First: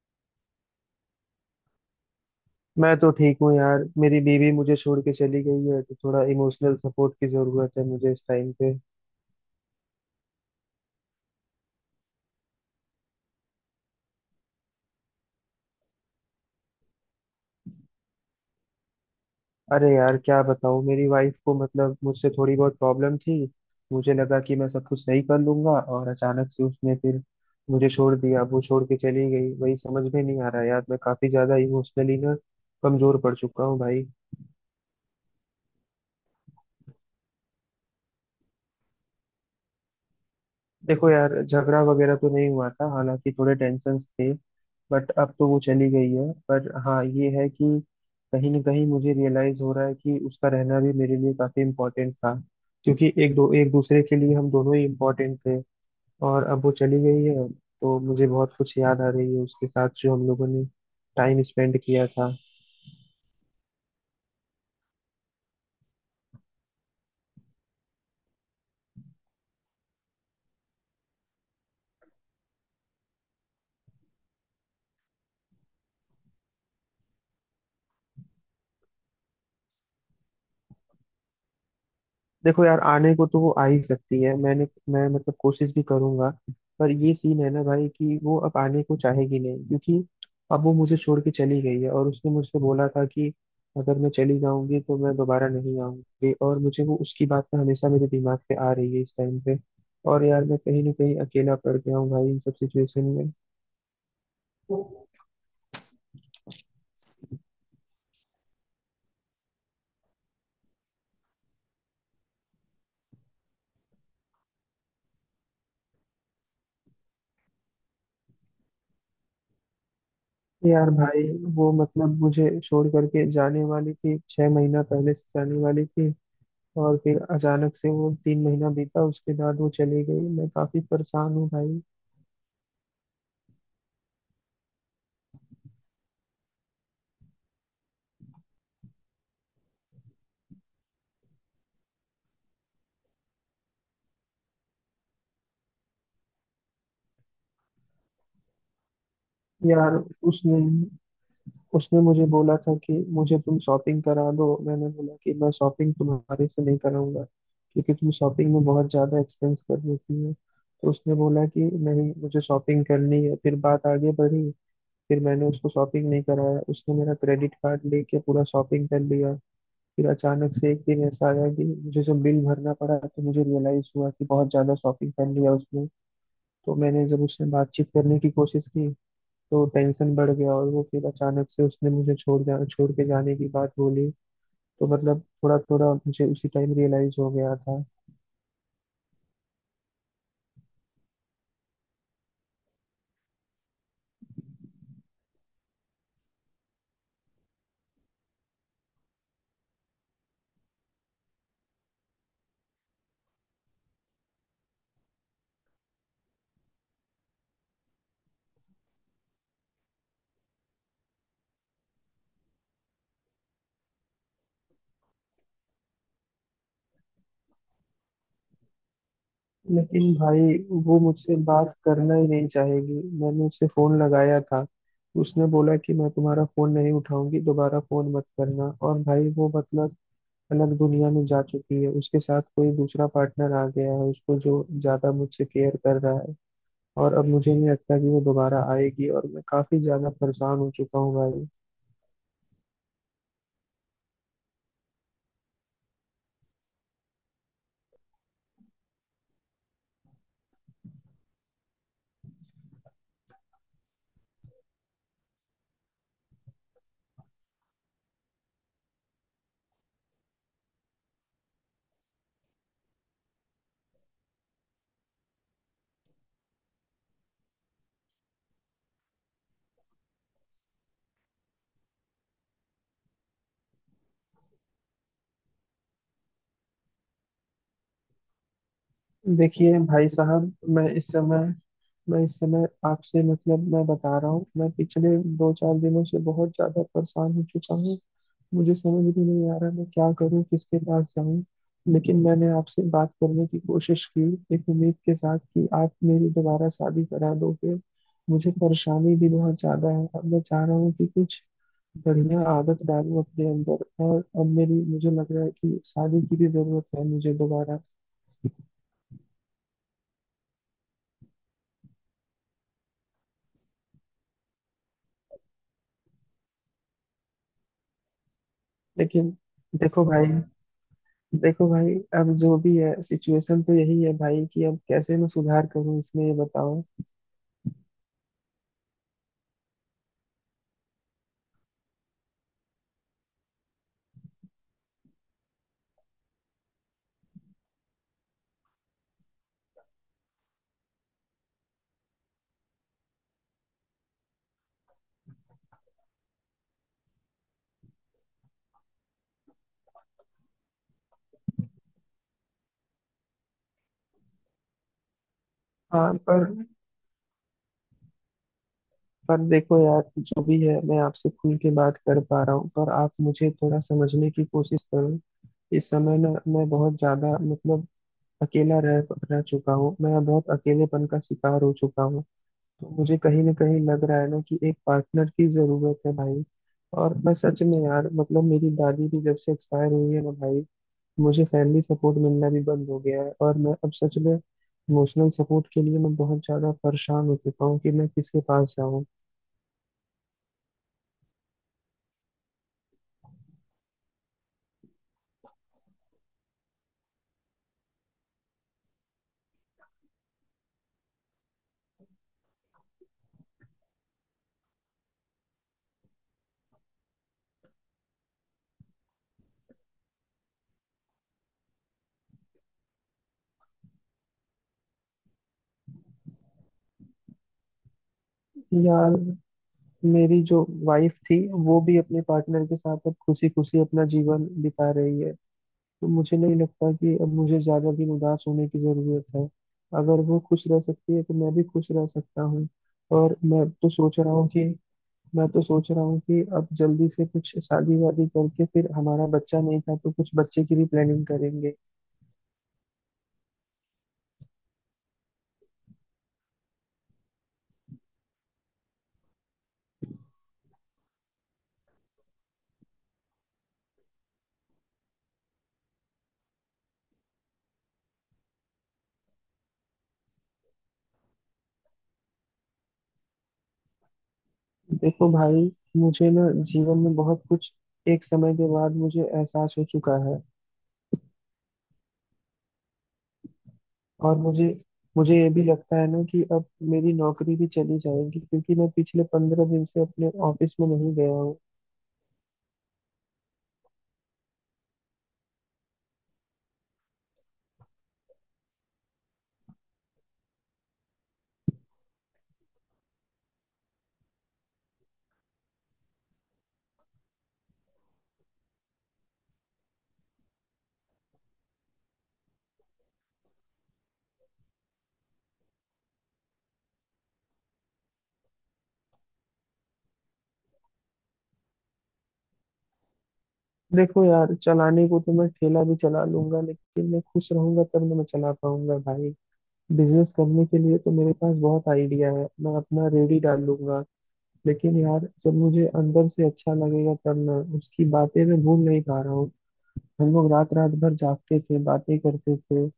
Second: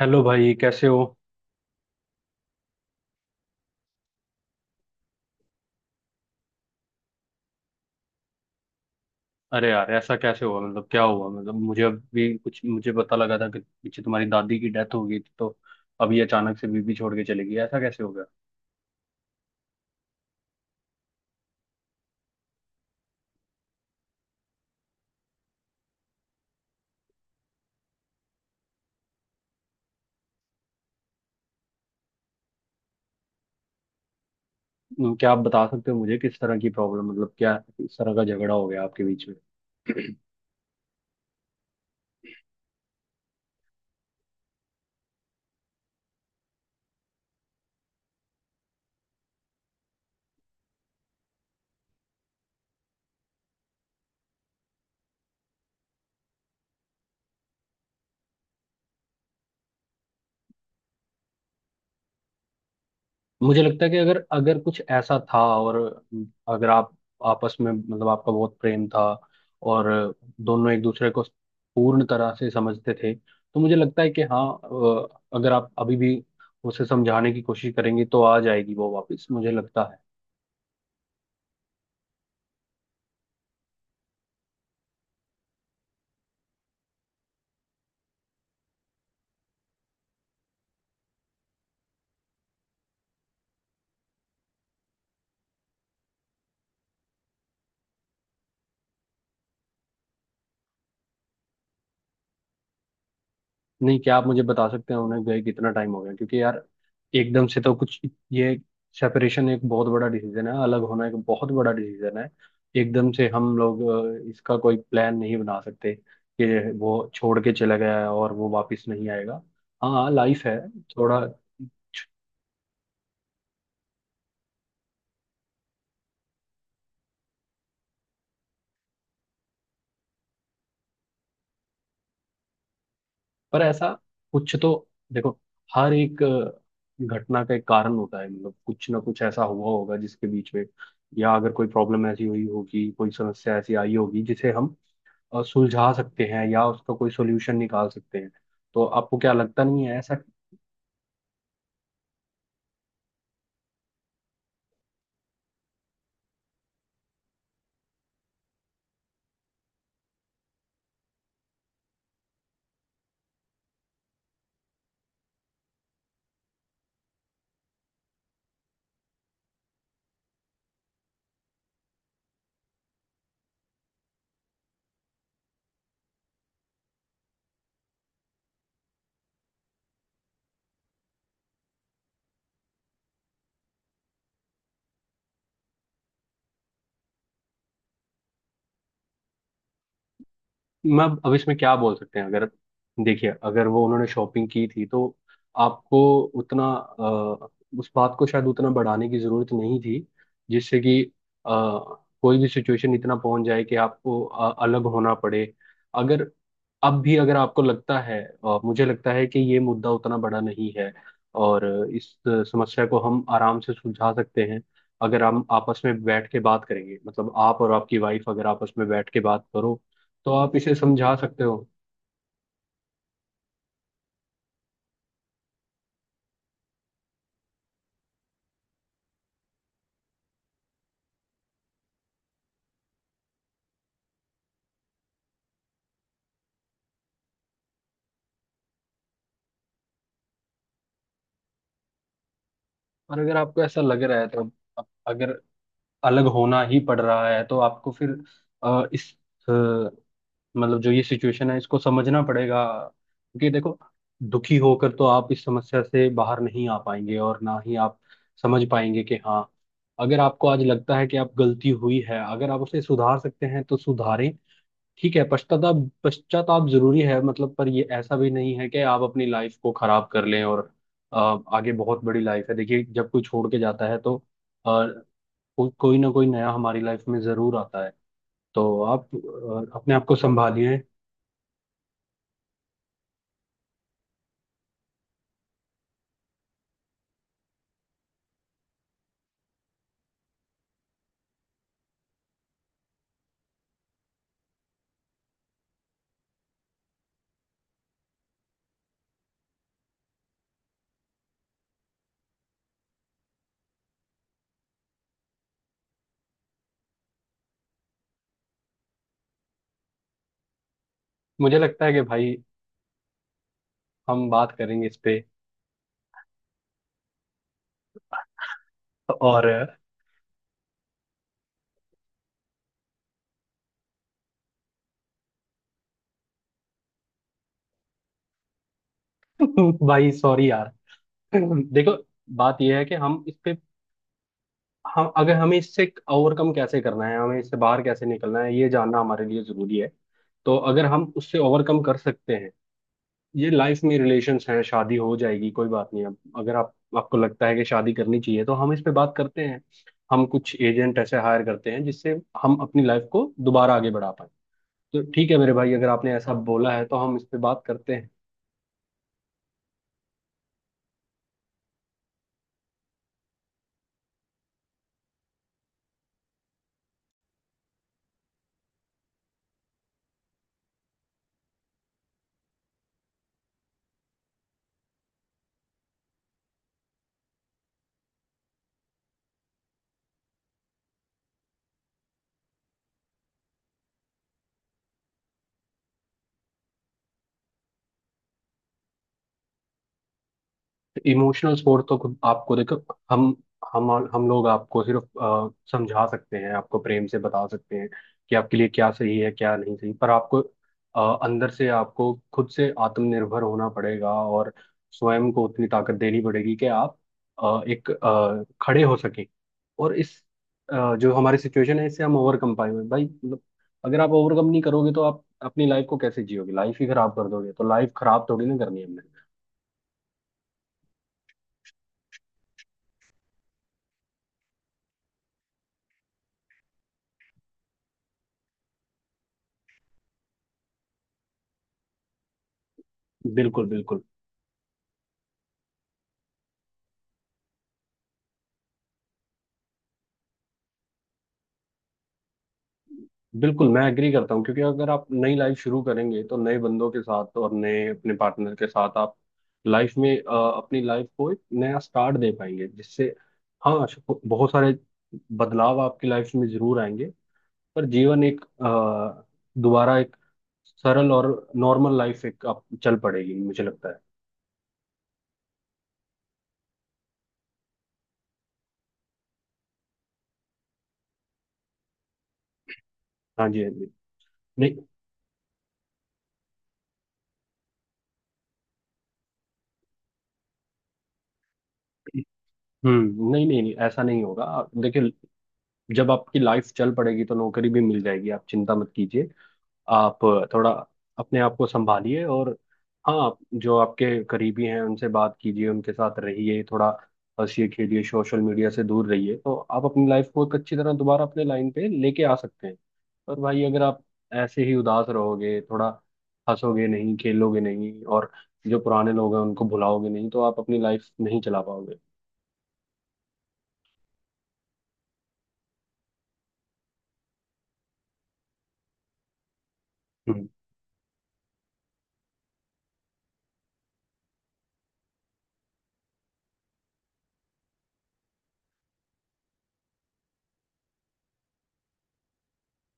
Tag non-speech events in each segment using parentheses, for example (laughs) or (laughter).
Hello भाई, कैसे हो। मैं तो ठीक हूँ यार। मेरी बीवी मुझे छोड़ के चली गई है तो थोड़ा इमोशनल सपोर्ट की जरूरत है मुझे इस टाइम पे। अरे यार, ऐसा कैसे हुआ? मतलब क्या हुआ? मतलब मुझे अभी कुछ मुझे पता लगा था कि पीछे तुम्हारी दादी की डेथ हो गई थी, तो अभी अचानक से बीबी छोड़ के चली गई, ऐसा कैसे हो गया? अरे यार क्या बताऊँ, मेरी वाइफ को मतलब मुझसे थोड़ी बहुत प्रॉब्लम थी। मुझे लगा कि मैं सब कुछ सही कर लूंगा और अचानक से उसने फिर मुझे छोड़ दिया। वो छोड़ के चली गई वही समझ में नहीं आ रहा यार। मैं काफी ज्यादा इमोशनली ना कमजोर पड़ चुका हूँ भाई। क्या आप बता सकते हो मुझे किस तरह की प्रॉब्लम? मतलब क्या किस तरह का झगड़ा हो गया आपके बीच? देखो यार, झगड़ा वगैरह तो नहीं हुआ था, हालांकि थोड़े टेंशन्स थे। बट अब तो वो चली गई है, पर हाँ ये है कि कहीं ना कहीं मुझे रियलाइज हो रहा है कि उसका रहना भी मेरे लिए काफी इम्पोर्टेंट था। क्योंकि एक दूसरे के लिए हम दोनों ही इम्पोर्टेंट थे। और अब वो चली गई है तो मुझे बहुत कुछ याद आ रही है उसके साथ जो हम लोगों ने टाइम स्पेंड किया था। मुझे लगता है कि अगर अगर कुछ ऐसा था, और अगर आप आपस में, मतलब आपका बहुत प्रेम था, और दोनों एक दूसरे को पूर्ण तरह से समझते थे, तो मुझे लगता है कि हाँ, अगर आप अभी भी उसे समझाने की कोशिश करेंगे तो आ जाएगी वो वापस, मुझे लगता है। देखो यार, आने को तो वो आ ही सकती है, मैंने मैं मतलब कोशिश भी करूंगा। पर ये सीन है ना भाई कि वो अब आने को चाहेगी नहीं, क्योंकि अब वो मुझे छोड़ के चली गई है और उसने मुझसे बोला था कि अगर मैं चली जाऊंगी तो मैं दोबारा नहीं आऊंगी। और मुझे वो उसकी बात ना हमेशा मेरे दिमाग पे आ रही है इस टाइम पे। और यार मैं कहीं ना कहीं अकेला पड़ गया हूँ भाई इन सब सिचुएशन में। नहीं, क्या आप मुझे बता सकते हैं उन्हें गए कितना टाइम हो गया? क्योंकि यार एकदम से तो कुछ, ये सेपरेशन एक बहुत बड़ा डिसीजन है, अलग होना एक बहुत बड़ा डिसीजन है। एकदम से हम लोग इसका कोई प्लान नहीं बना सकते कि वो छोड़ के चला गया है और वो वापस नहीं आएगा। हाँ, लाइफ है यार थोड़ा। भाई, वो मतलब मुझे छोड़ करके जाने वाली थी, 6 महीना पहले से जाने वाली थी। और फिर अचानक से वो 3 महीना बीता उसके बाद वो चली गई। मैं काफी परेशान हूँ भाई। पर ऐसा कुछ तो, देखो, हर एक घटना का एक कारण होता है। मतलब कुछ ना कुछ ऐसा हुआ होगा जिसके बीच में, या अगर कोई प्रॉब्लम ऐसी हुई होगी, कोई समस्या ऐसी आई होगी जिसे हम सुलझा सकते हैं या उसका कोई सोल्यूशन निकाल सकते हैं। तो आपको क्या लगता, नहीं यार, है ऐसा? उसने उसने मुझे बोला था कि मुझे तुम शॉपिंग करा दो। मैंने बोला कि मैं शॉपिंग तुम्हारे से नहीं कराऊंगा क्योंकि तुम शॉपिंग में बहुत ज्यादा एक्सपेंस कर देती हो। तो उसने बोला कि नहीं मुझे शॉपिंग करनी है, फिर बात आगे बढ़ी। फिर मैंने उसको शॉपिंग नहीं कराया, उसने मेरा क्रेडिट कार्ड लेके पूरा शॉपिंग कर लिया। फिर अचानक से एक दिन ऐसा आया कि मुझे जब बिल भरना पड़ा तो मुझे रियलाइज हुआ कि बहुत ज्यादा शॉपिंग कर लिया उसने। तो मैंने जब उससे बातचीत करने की कोशिश की तो टेंशन बढ़ गया और वो फिर अचानक से उसने मुझे छोड़ के जाने की बात बोली। तो मतलब थोड़ा थोड़ा मुझे उसी टाइम रियलाइज हो गया था। मैं अब इसमें क्या बोल सकते हैं? अगर, देखिए, अगर वो उन्होंने शॉपिंग की थी तो आपको उतना उस बात को शायद उतना बढ़ाने की जरूरत नहीं थी, जिससे कि अ, कोई भी सिचुएशन इतना पहुंच जाए कि आपको अलग होना पड़े। अगर अब भी अगर आपको लगता है, मुझे लगता है कि ये मुद्दा उतना बड़ा नहीं है, और इस समस्या को हम आराम से सुलझा सकते हैं, अगर हम आपस में बैठ के बात करेंगे। मतलब आप और आपकी वाइफ अगर आपस में बैठ के बात करो लेकिन तो भाई आप इसे वो समझा मुझसे सकते हो। बात करना ही नहीं चाहेगी, मैंने उससे फोन लगाया था। उसने बोला कि मैं तुम्हारा फोन नहीं उठाऊंगी, दोबारा फोन मत करना। और भाई वो मतलब अलग दुनिया में जा चुकी है, उसके साथ कोई दूसरा पार्टनर आ गया है उसको जो ज्यादा मुझसे केयर कर रहा है। और अब मुझे नहीं लगता कि वो दोबारा आएगी और मैं काफी ज्यादा परेशान हो चुका हूँ भाई। और अगर आपको ऐसा लग रहा है तो अगर अलग होना ही पड़ रहा है तो आपको फिर इस अ, मतलब जो ये सिचुएशन है इसको समझना पड़ेगा, क्योंकि देखो दुखी होकर तो आप इस समस्या से बाहर नहीं आ पाएंगे, और ना ही आप समझ पाएंगे कि हाँ, अगर आपको आज लगता है कि आप गलती हुई है, अगर आप उसे सुधार सकते हैं तो सुधारें। ठीक है, पश्चाताप, पश्चाताप जरूरी है, मतलब। पर ये ऐसा भी नहीं है कि आप अपनी लाइफ को खराब कर लें, और अ, आगे बहुत बड़ी लाइफ है। देखिए, जब कोई छोड़ के जाता है तो अ, कोई ना कोई नया हमारी लाइफ में जरूर आता है। तो आप देखिए अपने आप भाई को साहब, संभालिए। मैं इस समय मैं इस समय आपसे मतलब मैं बता रहा हूँ, मैं पिछले दो चार दिनों से बहुत ज्यादा परेशान हो चुका हूँ। मुझे समझ भी नहीं आ रहा मैं क्या करूँ, किसके पास जाऊँ। लेकिन मैंने आपसे बात करने की कोशिश की एक उम्मीद के साथ कि आप मेरी दोबारा शादी करा दोगे। मुझे परेशानी भी बहुत ज्यादा है, अब मैं चाह रहा हूँ कि कुछ बढ़िया आदत डालूं अपने अंदर। और अब मेरी मुझे लग रहा है कि शादी की भी जरूरत है मुझे दोबारा। मुझे लगता है कि भाई हम बात करेंगे इस पे, लेकिन और देखो भाई देखो भाई, अब जो भी है सिचुएशन तो यही है भाई कि अब कैसे मैं सुधार करूं इसमें ये बताओ। (laughs) भाई सॉरी यार, देखो बात यह है कि हम इस पे, हम अगर हमें इससे ओवरकम कैसे करना है, हमें इससे बाहर कैसे निकलना है, ये जानना हमारे लिए जरूरी है। तो अगर हम उससे ओवरकम कर सकते हैं, ये लाइफ में रिलेशंस हैं, शादी हो जाएगी कोई बात नहीं। अब अगर आप आपको लगता है कि शादी करनी चाहिए तो हम इस पे बात करते हैं। हम कुछ एजेंट ऐसे हायर करते हैं जिससे हम अपनी लाइफ को दोबारा आगे बढ़ा पाए। तो ठीक है मेरे भाई, अगर हाँ आपने ऐसा पर, बोला है तो हम इस पे बात करते हैं। देखो यार, जो भी है मैं आपसे खुल के बात कर पा रहा हूँ पर आप मुझे थोड़ा समझने की कोशिश करो। इस समय ना मैं बहुत ज्यादा मतलब अकेला रह रह चुका हूँ, मैं बहुत अकेलेपन का शिकार हो चुका हूँ। तो मुझे कहीं ना कहीं लग रहा है ना कि एक पार्टनर की जरूरत है भाई। और मैं सच में यार मतलब मेरी दादी भी जब से एक्सपायर हुई है ना भाई, मुझे फैमिली सपोर्ट मिलना भी बंद हो गया है। और मैं अब सच में इमोशनल सपोर्ट के लिए मैं बहुत ज्यादा परेशान हो चुका हूँ कि मैं किसके पास जाऊँ। इमोशनल सपोर्ट तो खुद आपको, देखो, हम हम लोग आपको सिर्फ समझा सकते हैं, आपको प्रेम से बता सकते हैं कि आपके लिए क्या सही है क्या नहीं सही। पर आपको अंदर से, आपको खुद से आत्मनिर्भर होना पड़ेगा, और स्वयं को उतनी ताकत देनी पड़ेगी कि आप खड़े हो सके। और इस जो हमारी सिचुएशन है इससे हम ओवरकम पाएंगे भाई, मतलब अगर आप ओवरकम नहीं करोगे तो आप अपनी लाइफ को कैसे जियोगे, लाइफ ही खराब कर दोगे। तो लाइफ खराब थोड़ी ना करनी है हमने। यार मेरी जो वाइफ थी वो भी अपने पार्टनर के साथ अब खुशी खुशी अपना जीवन बिता रही है। तो मुझे नहीं लगता कि अब मुझे ज्यादा दिन उदास होने की जरूरत है। अगर वो खुश रह सकती है तो मैं भी खुश रह सकता हूँ। और बिल्कुल, मैं तो बिल्कुल। सोच रहा हूँ कि मैं तो सोच रहा हूँ कि अब जल्दी से कुछ शादी वादी करके, फिर हमारा बच्चा नहीं था तो कुछ बच्चे की भी प्लानिंग करेंगे। बिल्कुल, मैं एग्री करता हूँ, क्योंकि अगर आप नई लाइफ शुरू करेंगे तो नए बंदों के साथ और नए अपने पार्टनर के साथ आप लाइफ में अपनी लाइफ को एक नया स्टार्ट दे पाएंगे, जिससे हाँ, बहुत सारे बदलाव आपकी लाइफ में जरूर आएंगे। पर जीवन एक दोबारा एक सरल और नॉर्मल लाइफ एक आप चल पड़ेगी, मुझे लगता है। देखो भाई, मुझे ना जीवन में बहुत कुछ एक समय के बाद मुझे एहसास हो चुका है। हाँ जी, हाँ जी। और मुझे नहीं। मुझे ये भी लगता है ना कि अब मेरी नौकरी भी चली जाएगी क्योंकि मैं पिछले 15 दिन से अपने ऑफिस में नहीं गया हूँ। हम्म, नहीं नहीं नहीं, ऐसा नहीं होगा। देखिए, जब आपकी लाइफ चल पड़ेगी तो नौकरी भी मिल जाएगी, आप चिंता मत कीजिए। आप थोड़ा अपने आप को संभालिए, और हाँ, जो आपके करीबी हैं उनसे बात कीजिए, उनके साथ रहिए थोड़ा, हंसिए खेलिए, सोशल मीडिया से दूर रहिए, तो आप अपनी लाइफ को एक अच्छी तरह दोबारा अपने लाइन पे लेके आ सकते हैं। पर भाई, अगर आप ऐसे ही उदास रहोगे, थोड़ा हंसोगे नहीं खेलोगे नहीं, और जो पुराने लोग हैं उनको भुलाओगे नहीं, तो आप अपनी लाइफ नहीं चला पाओगे। देखो यार, चलाने को तो मैं ठेला भी चला लूंगा, लेकिन मैं खुश रहूंगा तब ना मैं चला पाऊंगा भाई। बिजनेस करने के लिए तो मेरे पास बहुत आइडिया है, मैं अपना रेडी डाल लूंगा। लेकिन यार जब मुझे अंदर से अच्छा लगेगा तब, मैं उसकी बातें मैं भूल नहीं पा रहा हूँ। हम लोग रात रात भर जागते थे, बातें करते थे।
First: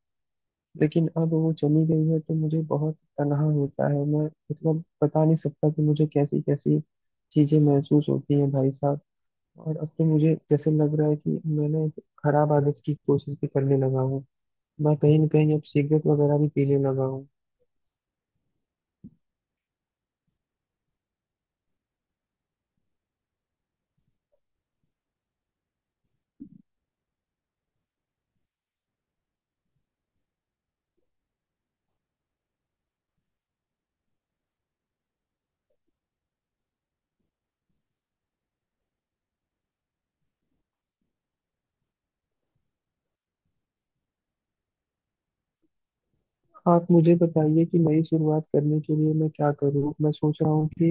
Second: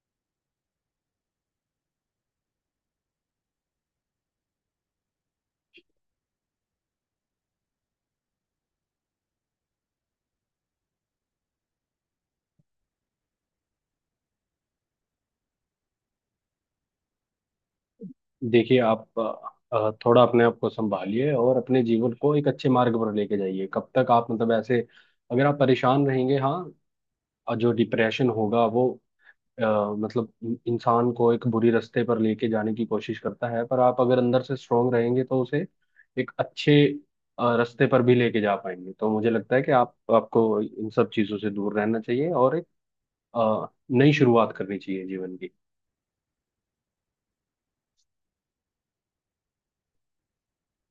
लेकिन अब वो चली गई है तो मुझे बहुत तनहा होता है। मैं मतलब बता नहीं सकता कि मुझे कैसी कैसी चीजें महसूस होती हैं भाई साहब। और अब तो मुझे जैसे लग रहा है कि मैंने एक खराब आदत की कोशिश भी करने लगा हूँ, मैं कहीं ना कहीं अब सिगरेट वगैरह भी पीने लगा हूँ। देखिए आप थोड़ा अपने आप को संभालिए और अपने जीवन को एक अच्छे मार्ग पर लेके जाइए। कब तक आप मतलब ऐसे, अगर आप परेशान रहेंगे, हाँ, और जो डिप्रेशन होगा वो अ, मतलब इंसान को एक बुरी रास्ते पर लेके जाने की कोशिश करता है। पर आप अगर अंदर से स्ट्रोंग रहेंगे तो उसे एक अच्छे रास्ते पर भी लेके जा पाएंगे। तो मुझे लगता है कि आप आपको इन सब चीजों से दूर रहना चाहिए, और एक नई शुरुआत करनी चाहिए जीवन की। आप मुझे बताइए कि नई शुरुआत करने के लिए मैं क्या करूँ। मैं सोच रहा हूँ कि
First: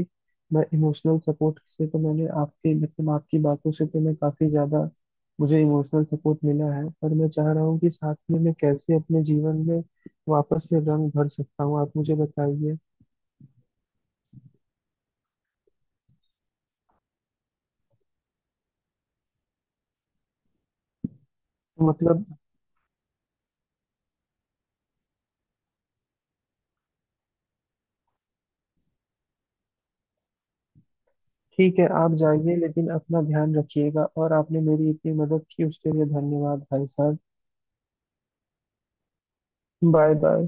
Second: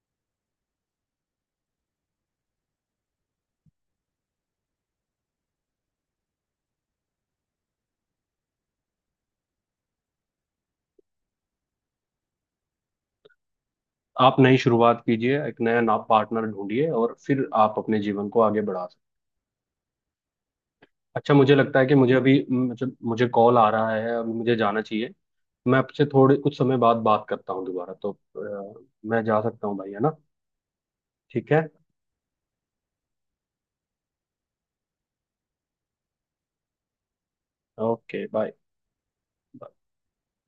मैं इमोशनल सपोर्ट से तो, मैंने आपके मतलब आपकी बातों से तो मैं काफ़ी ज़्यादा मुझे इमोशनल सपोर्ट मिला है। पर मैं चाह रहा हूँ कि साथ में मैं कैसे अपने जीवन में वापस से रंग भर सकता हूँ, आप मुझे बताइए। आप नई शुरुआत कीजिए, एक नया नाप पार्टनर ढूंढिए, और फिर आप अपने जीवन को आगे बढ़ा सकते। अच्छा, मुझे लगता है तो कि मुझे मतलब अभी, मतलब मुझे कॉल आ रहा है, अभी मुझे जाना चाहिए। मैं आपसे थोड़े कुछ समय बाद बात करता हूँ दोबारा। तो अ, मैं जा सकता हूँ भाई, है ना? ठीक है, ठीक है आप जाइए, लेकिन अपना ध्यान रखिएगा। और आपने मेरी इतनी मदद की उसके लिए धन्यवाद भाई साहब। Okay bye. Bye bye.